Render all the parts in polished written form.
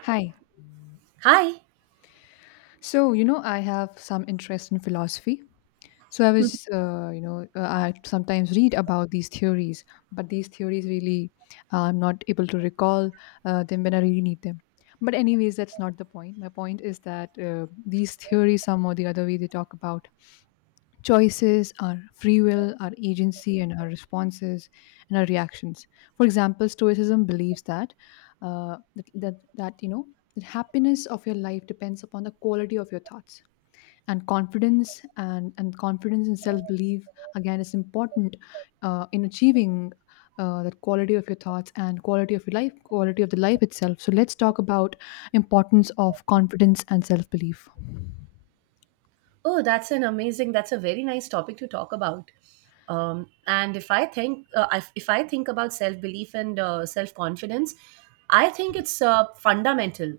Hi. Hi. So, I have some interest in philosophy. So, I Hmm. was, you know, I sometimes read about these theories, but these theories really, I'm not able to recall them when I really need them. But anyways, that's not the point. My point is that these theories, some or the other way, they talk about choices, our free will, our agency, and our responses and our reactions. For example, Stoicism believes uh, that, that that you know that happiness of your life depends upon the quality of your thoughts and confidence and self belief again is important in achieving. That quality of your thoughts and quality of your life quality of the life itself, so let's talk about importance of confidence and self-belief. Oh, that's an amazing. That's a very nice topic to talk about. And if I think, if I think about self belief and self confidence, I think it's fundamental.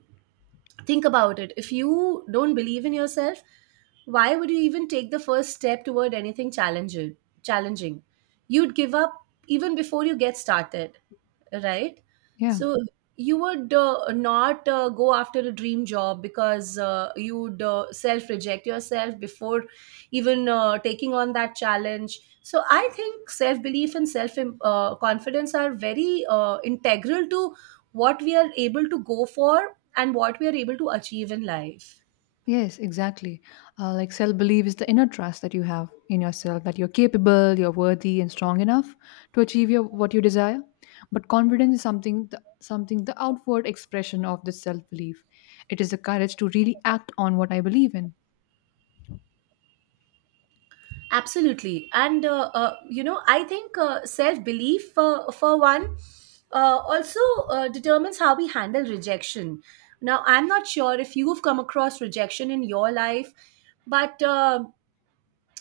Think about it. If you don't believe in yourself, why would you even take the first step toward anything challenging? Challenging, you'd give up even before you get started. Right? Yeah. So you would not go after a dream job because you would self reject yourself before even taking on that challenge. So I think self belief and self confidence are very integral to what we are able to go for and what we are able to achieve in life. Yes, exactly. Like self belief is the inner trust that you have in yourself that you're capable, you're worthy, and strong enough to achieve your, what you desire. But confidence is something, the outward expression of this self belief. It is the courage to really act on what I believe in. Absolutely. And, I think self belief, for one, also determines how we handle rejection. Now, I'm not sure if you've come across rejection in your life, but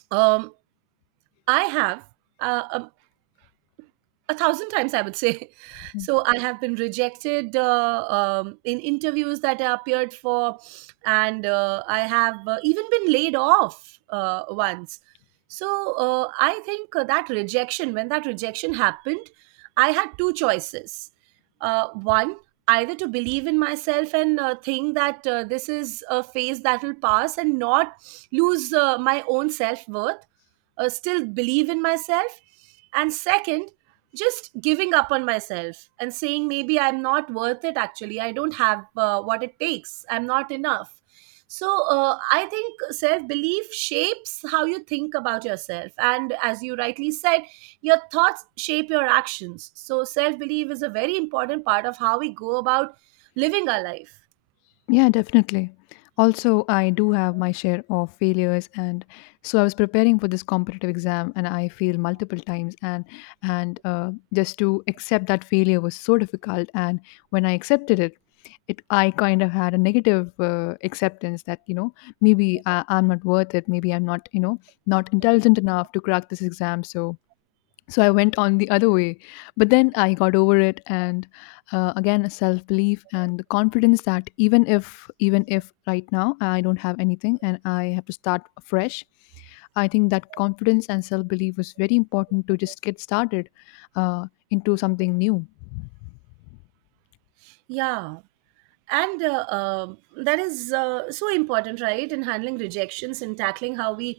um, I have. Uh, um, a thousand times I would say so I have been rejected in interviews that I appeared for and I have even been laid off once. So I think that rejection when that rejection happened I had two choices. One, either to believe in myself and think that this is a phase that will pass and not lose my own self-worth, still believe in myself. And second, just giving up on myself and saying maybe I'm not worth it, actually I don't have what it takes, I'm not enough. So I think self belief shapes how you think about yourself, and as you rightly said your thoughts shape your actions, so self belief is a very important part of how we go about living our life. Yeah, definitely. Also, I do have my share of failures, and so I was preparing for this competitive exam and I failed multiple times, and just to accept that failure was so difficult. And when I accepted it, I kind of had a negative acceptance that, maybe I'm not worth it. Maybe I'm not, not intelligent enough to crack this exam. So I went on the other way, but then I got over it. And again, self belief and the confidence that, even if right now I don't have anything and I have to start fresh, I think that confidence and self belief was very important to just get started into something new. Yeah, and that is so important, right, in handling rejections and tackling how we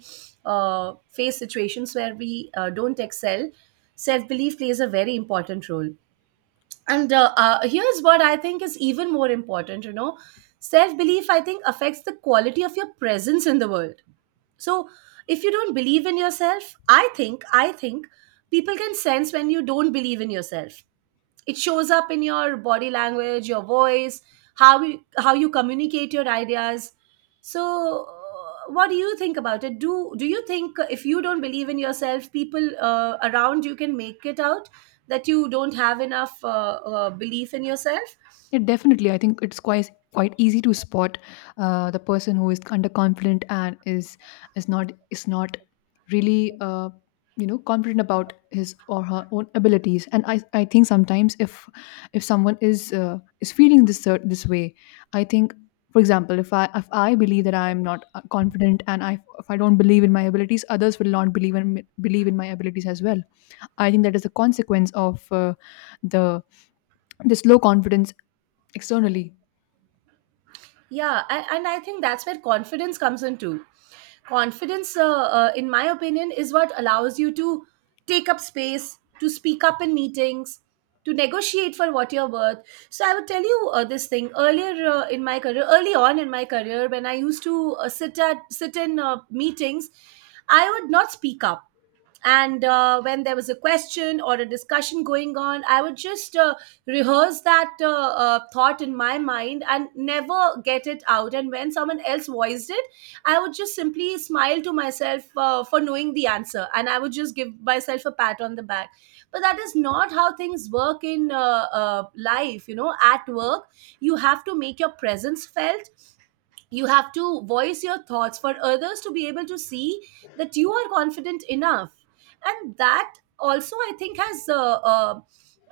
face situations where we don't excel. Self belief plays a very important role. And here's what I think is even more important, you know, self belief I think affects the quality of your presence in the world. So if you don't believe in yourself, I think people can sense when you don't believe in yourself. It shows up in your body language, your voice, how you communicate your ideas. So what do you think about it? Do you think if you don't believe in yourself, people around you can make it out that you don't have enough belief in yourself? Yeah, definitely. I think it's quite easy to spot the person who is underconfident and is not really confident about his or her own abilities. And I think sometimes if someone is feeling this way. I think. For example, if I, believe that I am not confident, and I if I don't believe in my abilities, others will not believe in my abilities as well. I think that is a consequence of the this low confidence externally. And I think that's where confidence comes in too. Confidence, in my opinion, is what allows you to take up space, to speak up in meetings, to negotiate for what you're worth. So I would tell you this thing earlier, in my career, early on in my career, when I used to sit in meetings, I would not speak up. And when there was a question or a discussion going on, I would just rehearse that thought in my mind and never get it out, and when someone else voiced it, I would just simply smile to myself for knowing the answer, and I would just give myself a pat on the back. But that is not how things work in life, you know, at work. You have to make your presence felt. You have to voice your thoughts for others to be able to see that you are confident enough. And that also I think has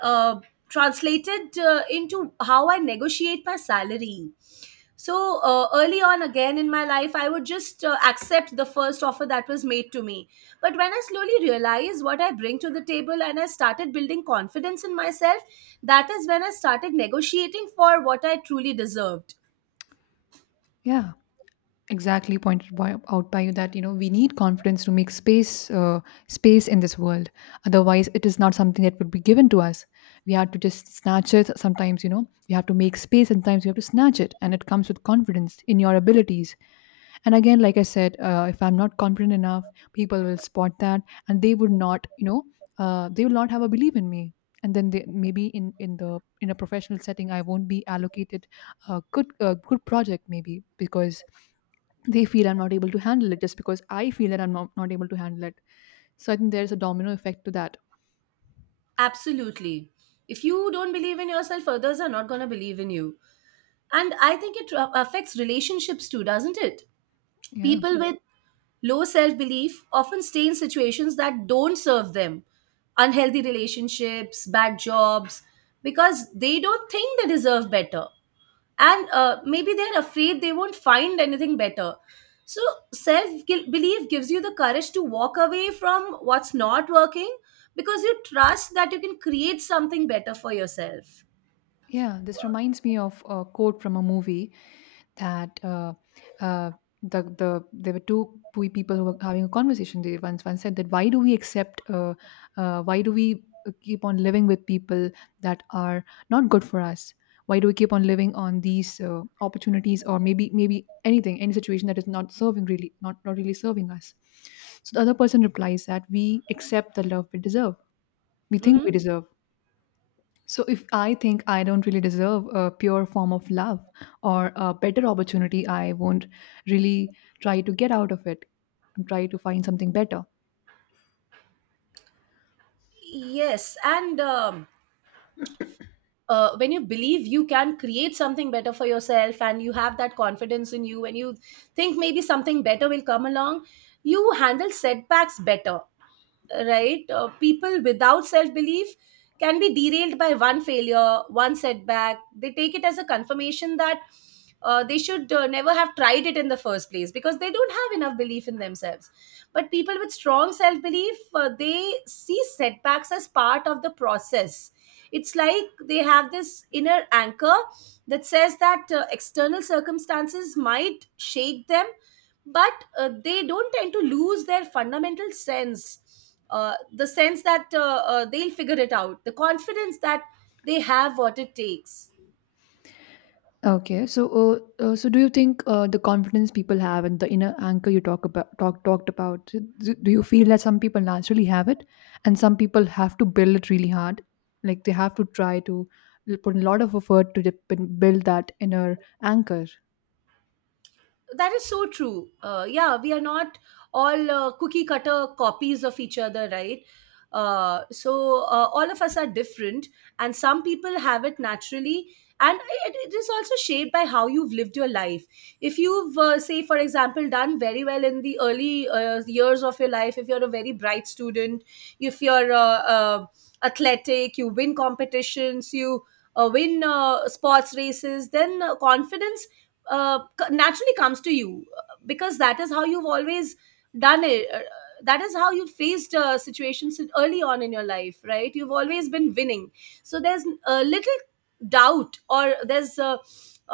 uh, translated into how I negotiate my salary. So early on again in my life, I would just accept the first offer that was made to me. But when I slowly realized what I bring to the table and I started building confidence in myself, that is when I started negotiating for what I truly deserved. Yeah, exactly pointed, out by you, that we need confidence to make space in this world. Otherwise it is not something that would be given to us. We have to just snatch it. Sometimes, you have to make space, sometimes you have to snatch it, and it comes with confidence in your abilities. And again, like I said, if I'm not confident enough, people will spot that, and they would not you know they will not have a belief in me. And then, maybe in a professional setting, I won't be allocated a good project, maybe, because they feel I'm not able to handle it, just because I feel that I'm not able to handle it. So I think there's a domino effect to that. Absolutely. If you don't believe in yourself, others are not going to believe in you. And I think it affects relationships too, doesn't it? Yeah. People with low self belief often stay in situations that don't serve them, unhealthy relationships, bad jobs, because they don't think they deserve better, and maybe they're afraid they won't find anything better. So belief gives you the courage to walk away from what's not working, because you trust that you can create something better for yourself. Yeah, this reminds me of a quote from a movie that, uh, there were two people who were having a conversation. They Once one said that, why do we accept, why do we keep on living with people that are not good for us? Why do we keep on living on these opportunities, or maybe anything, any situation that is not serving, really, not really serving us? So the other person replies that we accept the love we deserve. We think Hmm. we deserve. So, if I think I don't really deserve a pure form of love or a better opportunity, I won't really try to get out of it and try to find something better. Yes, and when you believe you can create something better for yourself and you have that confidence in you, and you think maybe something better will come along, you handle setbacks better, right? People without self belief can be derailed by one failure, one setback. They take it as a confirmation that they should never have tried it in the first place because they don't have enough belief in themselves. But people with strong self belief, they see setbacks as part of the process. It's like they have this inner anchor that says that external circumstances might shake them, but they don't tend to lose their fundamental sense, the sense that they'll figure it out, the confidence that they have what it takes. Okay, so, do you think, the confidence people have and the inner anchor you talked about? Do you feel that some people naturally have it, and some people have to build it really hard? Like they have to try to put a lot of effort to build that inner anchor. That is so true. Yeah, we are not all cookie cutter copies of each other, right? So all of us are different, and some people have it naturally, and it is also shaped by how you've lived your life. If you've, say, for example, done very well in the early years of your life, if you're a very bright student, if you're athletic, you win competitions, you win sports races, then confidence naturally comes to you because that is how you've always done it. That is how you faced early on in your life, right? You've always been winning, so there's little doubt, or there's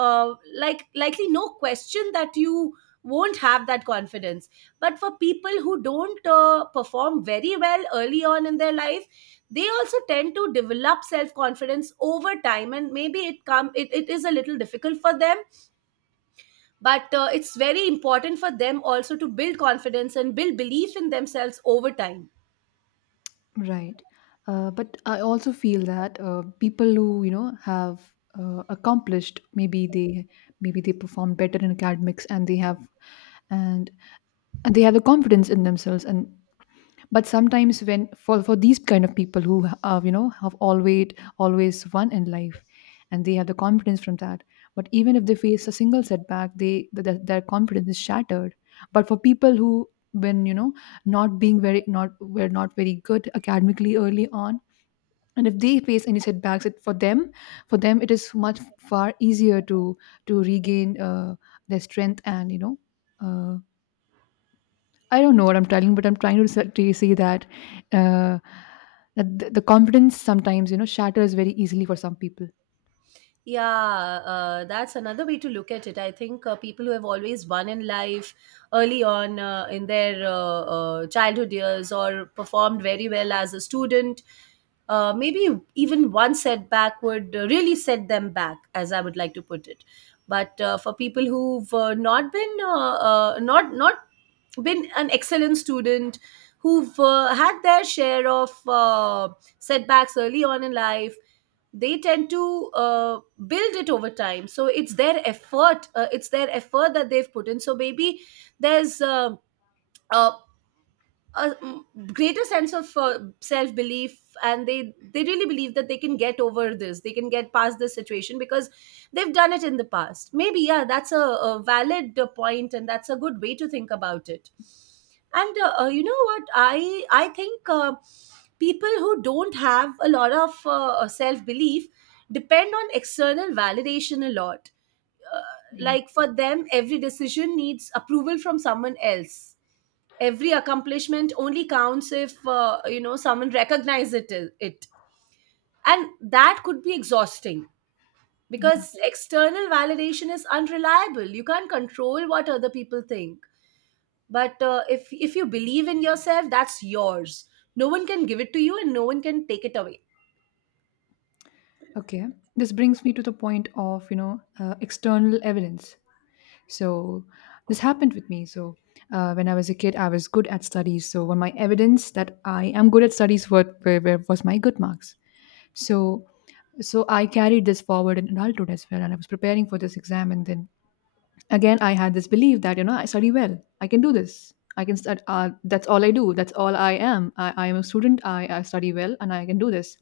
uh, likely no question that you won't have that confidence. But for people who don't perform very well early on in their life, they also tend to develop self confidence over time, and maybe it is a little difficult for them, but it's very important for them also to build confidence and build belief in themselves over time. Right. But I also feel that people who, have accomplished, maybe they, perform better in academics, and, and they have the confidence in themselves. And but sometimes, for these kind of people who, have always won in life, and they have the confidence from that, but even if they face a single setback, their confidence is shattered. But for people who, when, not being very, not were not very good academically early on, and if they face any setbacks, for them, it is much far easier to regain their strength. And, uh, I don't know what I'm telling, but I'm trying to to say that, uh, the confidence sometimes, shatters very easily for some people, Yeah, that's another way to look at it. I think people who have always won in life early on in their childhood years, or performed very well as a student, maybe even one setback would really set them back, as I would like to put it. But for people who've not been not been an excellent student, who've had their share of setbacks early on in life, they tend to build it over time, so it's their effort, it's their effort that they've put in, so maybe there's uh, a greater sense of self belief, and they really believe that they can get over this, they can get past this situation because they've done it in the past maybe. Yeah, that's a valid point, and that's a good way to think about it. And you know what, I think people who don't have a lot of self belief depend on external validation a lot. uh, right? like, for them every decision needs approval from someone else, every accomplishment only counts if, you know, someone recognizes it, and that could be exhausting, Yeah. because external validation is unreliable, you can't control what other people think. But if you believe in yourself, that's yours. No one can give it to you and no one can take it away. Okay. This brings me to the point of, external evidence. So this happened with me. So when I was a kid, I was good at studies. So when my evidence that I am good at studies were was my good marks. So, I carried this forward in adulthood as well, and I was preparing for this exam, and then again, I had this belief that, I study well. I can do this. I can stud That's all I do. That's all I am. I am a student. I study well and I can do this.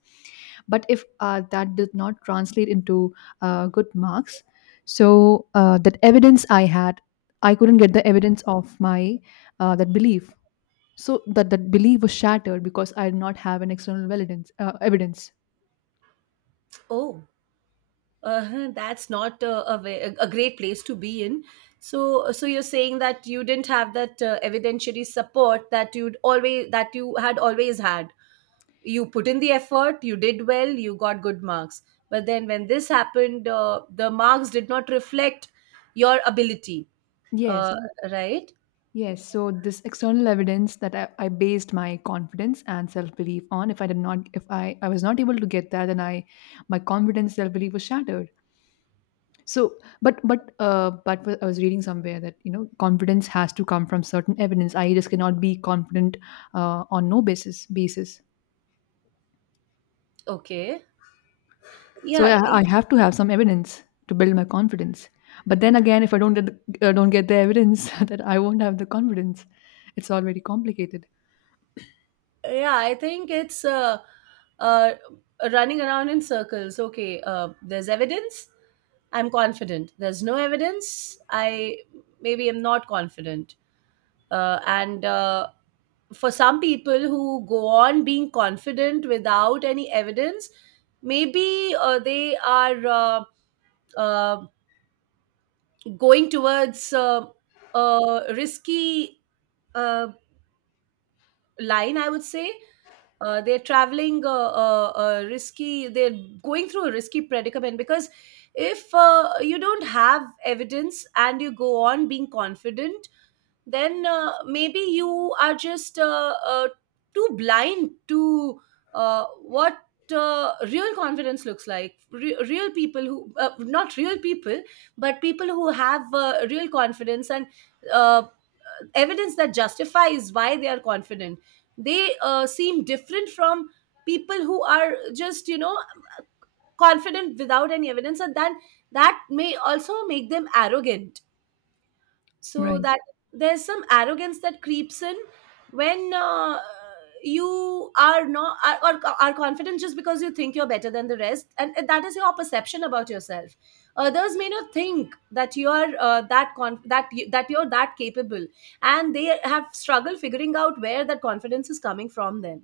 But if that did not translate into good marks. So, that evidence I had, I couldn't get the evidence of my, that belief. So that belief was shattered because I did not have an external evidence. Oh, that's not a great place to be in. So you're saying that you didn't have that evidentiary support that you'd always that you had always had. You put in the effort, you did well, you got good marks, but then when this happened, the marks did not reflect your ability. Yes, uh, right. Yes, so this external evidence that I based my confidence and self belief on, if I did not, if I, I was not able to get that, then my confidence self belief was shattered. So, but I was reading somewhere that, confidence has to come from certain evidence. I just cannot be confident on no basis. Okay. So yeah y- I have to have some evidence to build my confidence. But then again, if I don't don't get the evidence, that I won't have the confidence. It's all very complicated. yeah, I think it's uh, running around in circles. Okay, there's evidence, I'm confident; there's no evidence, I maybe am not confident. And For some people who go on being confident without any evidence, maybe they are uh, going towards a risky uh, line, I would say. They're traveling a risky, they're going through a risky predicament, because if you don't have evidence and you go on being confident, then maybe you are just too blind to what real confidence looks like. Real people who, not real people, but people who have real confidence and uh, evidence that justifies why they are confident. They seem different from people who are just, confident without any evidence, and then that may also make them arrogant so Right. that there's some arrogance that creeps in when you are not are confident just because you think you're better than the rest, and that is your perception about yourself. Others may not think that you're that you're that capable, and they have struggled figuring out where that confidence is coming from then.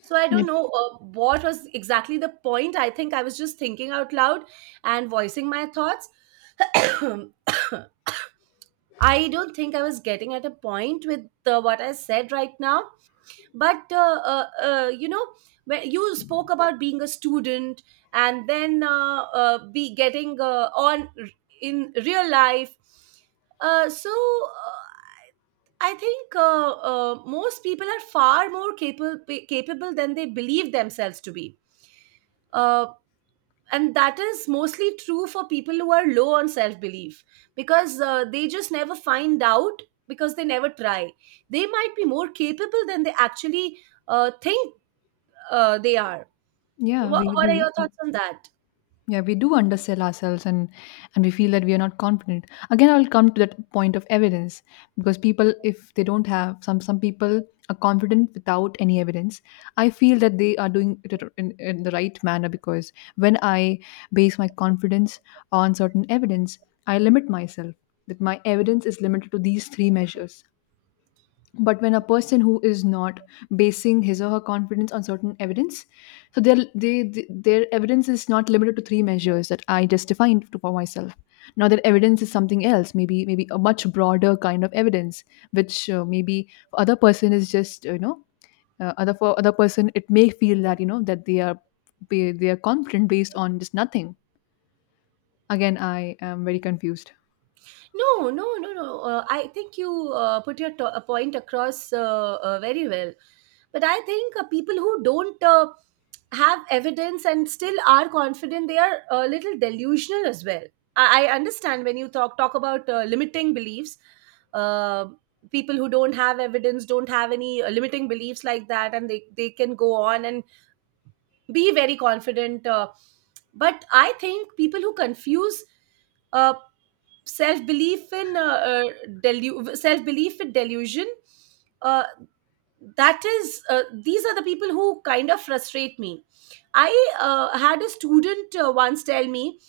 So I Yeah. don't know what was exactly the point. I think I was just thinking out loud and voicing my thoughts. I don't think I was getting at a point with what I said right now, but when you spoke about being a student and then be getting in real life, uh, so uh, I think most people are far more capable than they believe themselves to be. Uh, and that is mostly true for people who are low on self belief because they just never find out because they never try. They might be more capable than they actually think they are. Yeah. what, what are We your thoughts on that? Yeah, we do undersell ourselves, and we feel that we are not confident. Again, I'll come to that point of evidence, because people, if they don't have some, people are confident without any evidence. I feel that they are doing it in, the right manner, because when I base my confidence on certain evidence, I limit myself, that my evidence is limited to these three measures. But when a person who is not basing his or her confidence on certain evidence, so their evidence is not limited to three measures that I just defined for myself. Now their evidence is something else. Maybe a much broader kind of evidence, which, maybe for other person, is just, other for other person, it may feel that, that they are, they are confident based on just nothing. Again, I am very confused. No, no, no, no. I think you a point across very well. But I think people who don't have evidence and still are confident, they are a little delusional as well. I understand when you talk about limiting beliefs. Uh, People who don't have evidence don't have any limiting beliefs like that, and they can go on and be very confident. But I think people who confuse uh, self belief in self belief in delusion, uh, that is these are the people who kind of frustrate me. I had a student once tell me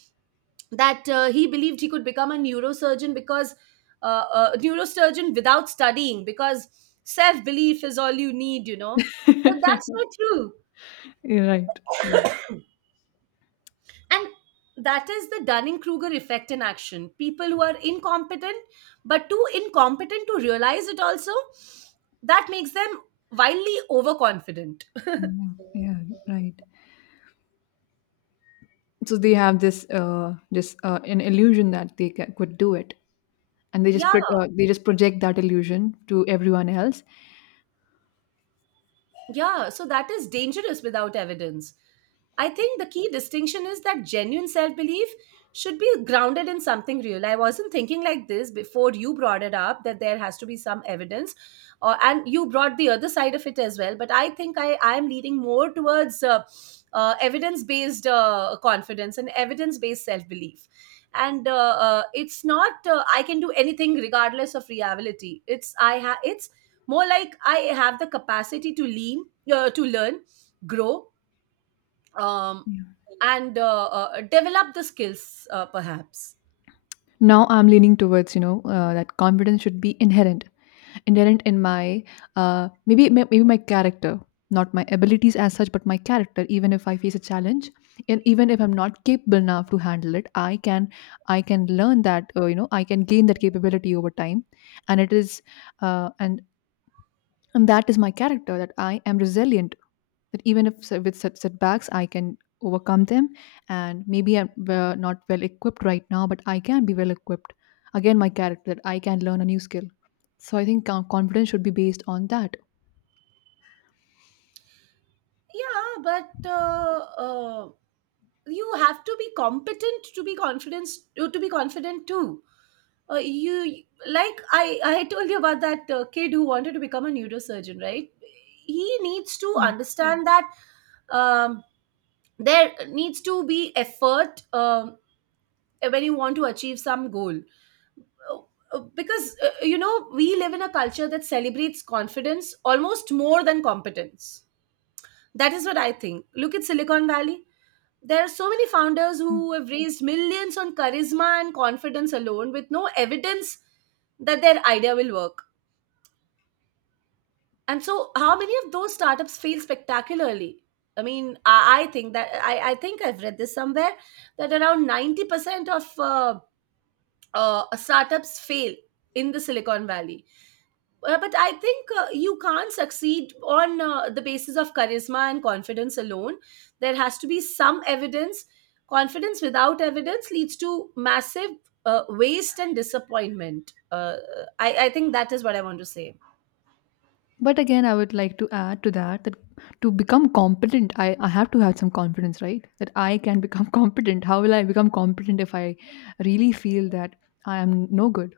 that he believed he could become a neurosurgeon because neurosurgeon without studying, because self belief is all you need, but that's not true. You're right. Right. And that is the Dunning Kruger effect in action. People who are incompetent, but too incompetent to realize it also, that makes them wildly overconfident. Yeah, yeah, right. So they have this this an illusion that they could do it, and they just Yeah, pro- uh, they just project that illusion to everyone else. Yeah, so that is dangerous without evidence. I think the key distinction is that genuine self belief should be grounded in something real. I wasn't thinking like this before you brought it up, that there has to be some evidence, or and you brought the other side of it as well. But I think I am leaning more towards evidence based confidence and evidence based self belief. And it's not I can do anything regardless of reality. It's more like I have the capacity to lean to learn, grow, um, Yeah. and develop the skills perhaps. Now I'm leaning towards, that confidence should be inherent in my, maybe maybe my character, not my abilities as such, but my character. Even if I face a challenge, and even if I'm not capable enough to handle it, I can learn that, I can gain that capability over time. And it is, uh, and and that is my character, that I am resilient, that even if with setbacks I can overcome them. And maybe I'm, not well equipped right now, but I can be well equipped. Again, my character, that I can learn a new skill. So I think, confidence should be based on that. Yeah, but uh, you have to be competent to be confident too. You, like I told you about that kid who wanted to become a neurosurgeon, right? He needs to Yeah, understand that um, there needs to be effort when you want to achieve some goal. Uh, because we live in a culture that celebrates confidence almost more than competence. That is what I think. Look at Silicon Valley. There are so many founders who have raised millions on charisma and confidence alone, with no evidence that their idea will work. And so, how many of those startups fail spectacularly? I think that I've read this somewhere that around 90% of startups fail in the Silicon Valley. But I think you can't succeed on the basis of charisma and confidence alone. There has to be some evidence. Confidence without evidence leads to massive waste and disappointment. I think that is what I want to say. but again I would like to add to that, that to become competent, I have to have some confidence, right? That I can become competent. How will I become competent if I really feel that I am no good?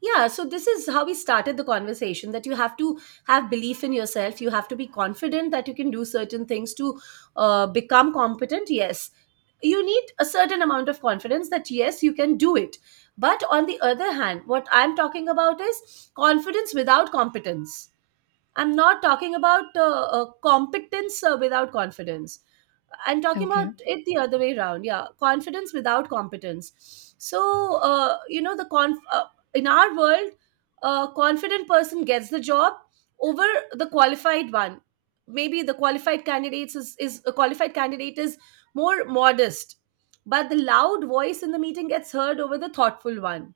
Yeah, so this is how we started the conversation, that you have to have belief in yourself. You have to be confident that you can do certain things to become competent. Yes, you need a certain amount of confidence that yes, you can do it, but on the other hand, what I'm talking about is confidence without competence. I'm not talking about competence without confidence. I'm talking about Okay, it the other way around. Yeah, confidence without competence. So in our world, a confident person gets the job over the qualified one. Maybe the qualified candidates is a qualified candidate is more modest, but the loud voice in the meeting gets heard over the thoughtful one.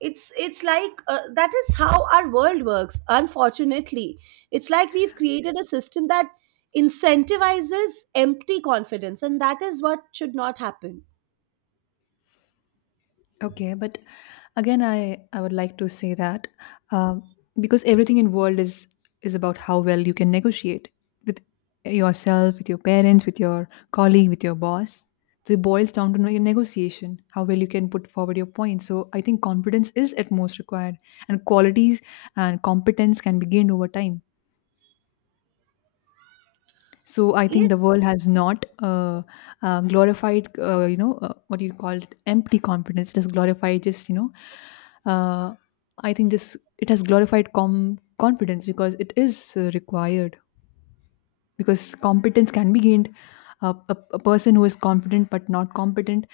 It's like That is how our world works, unfortunately. It's like we've created a system that incentivizes empty confidence, and that is what should not happen. okay, but again I would like to say that, um, because everything in world is about how well you can negotiate with yourself, with your parents, with your colleague, with your boss. So it boils down to know your negotiation, how well you can put forward your point. So I think confidence is at most required, and qualities, and competence can be gained over time. So I think Yes, the world has not glorified, you know, what do you call it, empty confidence. It has glorified just, you know, uh, I think this it has glorified confidence because it is required, because competence can be gained. A person who is competent but not competent,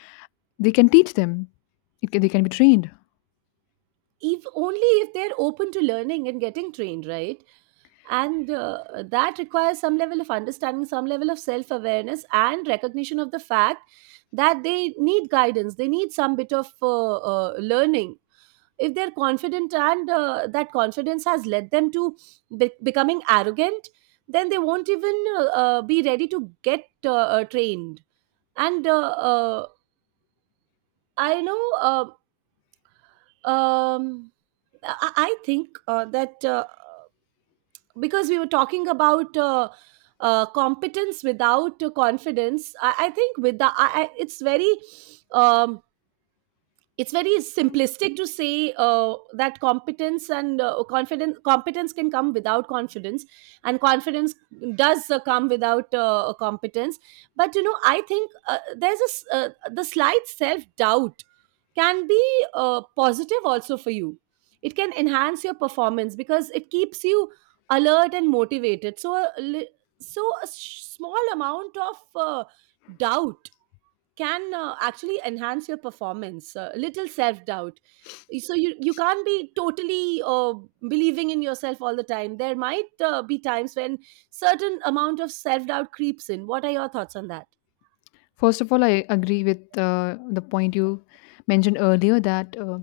they can teach them. It can, they can be trained. if only if they're open to learning and getting trained, right? And that requires some level of understanding, some level of self awareness, and recognition of the fact that they need guidance, they need some bit of learning. If they're confident and that confidence has led them to becoming arrogant, then they won't even be ready to get trained. And uh, I know um, I think that because we were talking about competence without confidence, I think with the I, um, it's very simplistic to say that competence can come without confidence, and confidence does come without competence. But you know, I think the slight self doubt can be positive also for you. It can enhance your performance because it keeps you alert and motivated. So a small amount of doubt can actually enhance your performance, little self doubt. So you can't be totally believing in yourself all the time. There might be times when certain amount of self doubt creeps in. What are your thoughts on that? First of all, I agree with the point you mentioned earlier, that,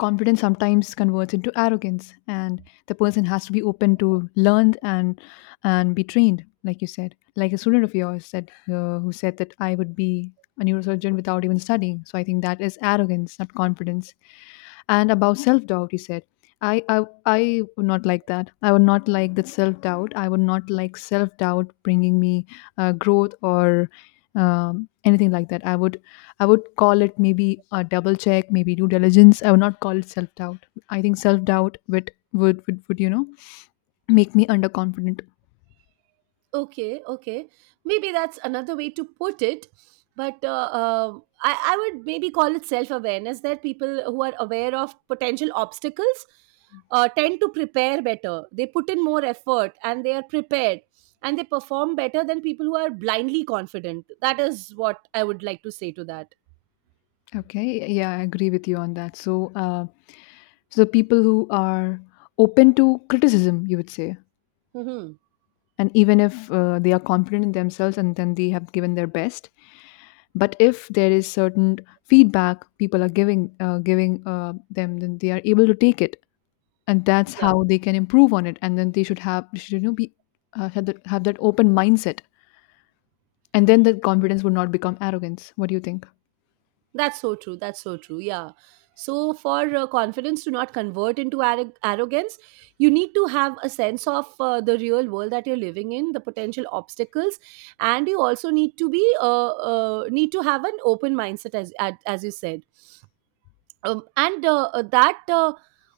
confidence sometimes converts into arrogance, and the person has to be open to learn and be trained, like you said. Like a student of yours said, who said that I would be a neurosurgeon without even studying. So I think that is arrogance, not confidence. And about self doubt, you said, I would not like that. I would not like that self doubt. I would not like self doubt bringing me growth or anything like that. I would call it maybe a double check, maybe due diligence. I would not call it self doubt. I think self doubt would make me underconfident. Okay, okay. Maybe that's another way to put it. But I would maybe call it self awareness, that people who are aware of potential obstacles tend to prepare better. They put in more effort and they are prepared, and they perform better than people who are blindly confident. That is what I would like to say to that. Okay, yeah, I agree with you on that. So the people who are open to criticism, you would say, Hmm. and even if they are confident in themselves and then they have given their best, but if there is certain feedback people are giving them, then they are able to take it, and that's Yeah. how they can improve on it. And then they should be, have that open mindset, and then that confidence would not become arrogance. What do you think? That's so true. That's so true. Yeah. So, for confidence to not convert into arrogance, you need to have a sense of the real world that you're living in, the potential obstacles, and you also need to be need to have an open mindset, as you said. And That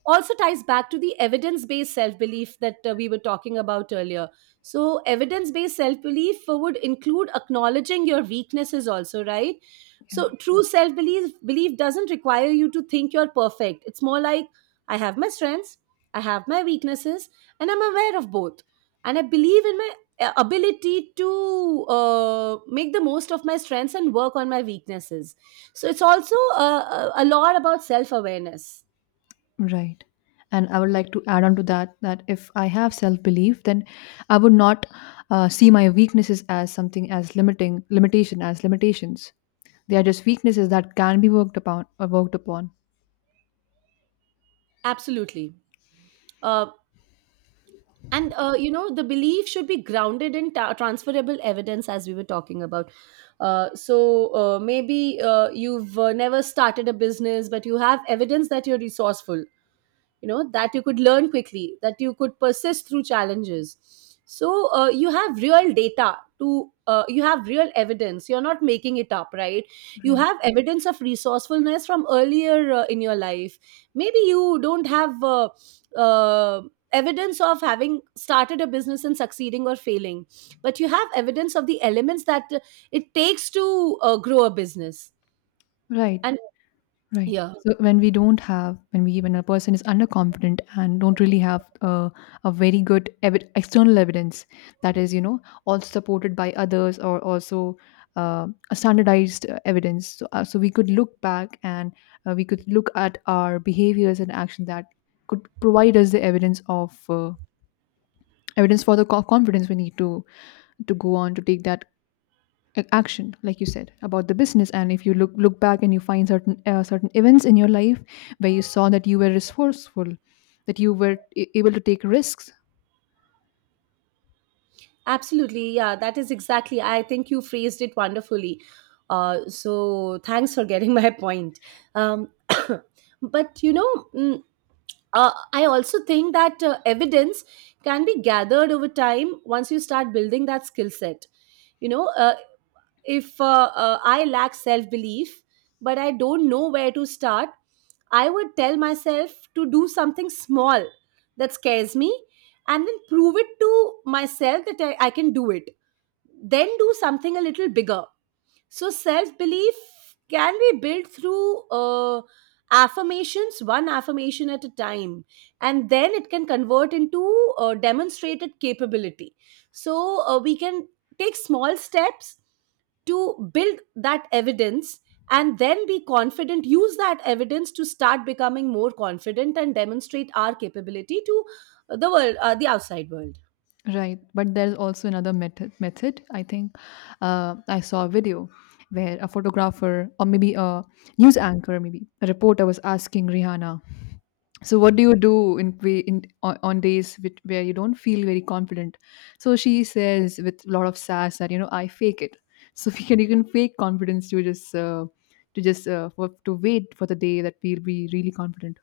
also ties back to the evidence-based self-belief that we were talking about earlier. So evidence-based self-belief would include acknowledging your weaknesses also, right? So true self-belief belief doesn't require you to think you're perfect. It's more like, I have my strengths, I have my weaknesses, and I'm aware of both, and I believe in my ability to make the most of my strengths and work on my weaknesses. So it's also a lot about self awareness. Yeah, right. And I would like to add on to that, that if I have self belief, then I would not, see my weaknesses as something as limiting, limitation, as limitations. They are just weaknesses that can be worked upon. Absolutely. Uh, and, the belief should be grounded in transferable evidence, as we were talking about. So maybe you've never started a business, but you have evidence that you're resourceful. You know that you could learn quickly, that you could persist through challenges. So you have real data to you have real evidence. You're not making it up, right? You Right, have evidence of resourcefulness from earlier in your life. Maybe you don't have uh, evidence of having started a business and succeeding or failing, but you have evidence of the elements that it takes to grow a business. right, And right. yeah. So when we don't have, when a person is underconfident and don't really have, a very good external evidence, that is, you know, also supported by others, or also a standardized, evidence. So we could look back, and we could look at our behaviors and action that could provide us the evidence for the confidence we need to go on to take that action, like you said about the business. And if you look back and you find certain, certain events in your life where you saw that you were resourceful, that you were able to take risks. Absolutely. Yeah, that is exactly. I think you phrased it wonderfully. So thanks for getting my point. Um, but you know, I also think that evidence can be gathered over time once you start building that skill set. You know, if I lack self belief but I don't know where to start, I would tell myself to do something small that scares me, and then prove it to myself that I can do it. Then do something a little bigger. So self belief can be built through affirmations, one affirmation at a time, and then it can convert into demonstrated capability. So we can take small steps to build that evidence, and then be confident, use that evidence to start becoming more confident and demonstrate our capability to the world, the outside world. Right, but there's also another method, I think. uh, I saw a video where a photographer, or maybe a news anchor, maybe a reporter, was asking Rihanna, "So what do you do in on days where you don't feel very confident?" So she says, with a lot of sass, that you know, I fake it. So we can you can fake confidence, to wait for the day that we'll be really confident.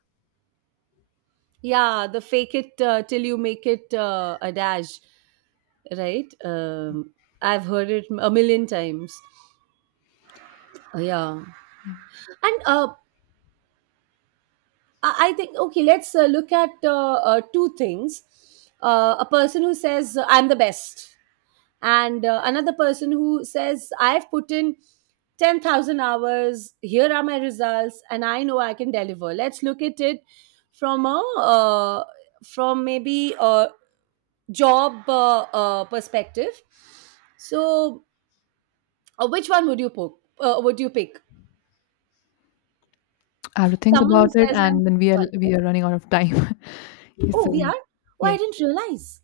Yeah, the fake it till you make it adage, right? I've heard it a million times. Yeah. Yeah, And I think, okay, let's look at two things. A person who says, I'm the best, and another person who says, I've put in 10,000 hours, here are my results, and I know I can deliver. Let's look at it from a from maybe job perspective. So, which one would you pick? Would you pick I have to think someone who about it, says I'm and then we are confident? we are running out of time Yes, Oh, so we we, are. Oh, I yes. didn't realize.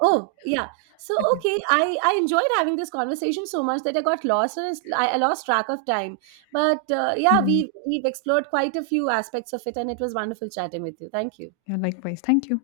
Oh, yeah. So Okay. okay, I enjoyed having this conversation so much that I got lost, and I lost track of time. But yeah, Yeah, we we've explored quite a few aspects of it, and it was wonderful chatting with you. Thank you. yeah, likewise, thank you.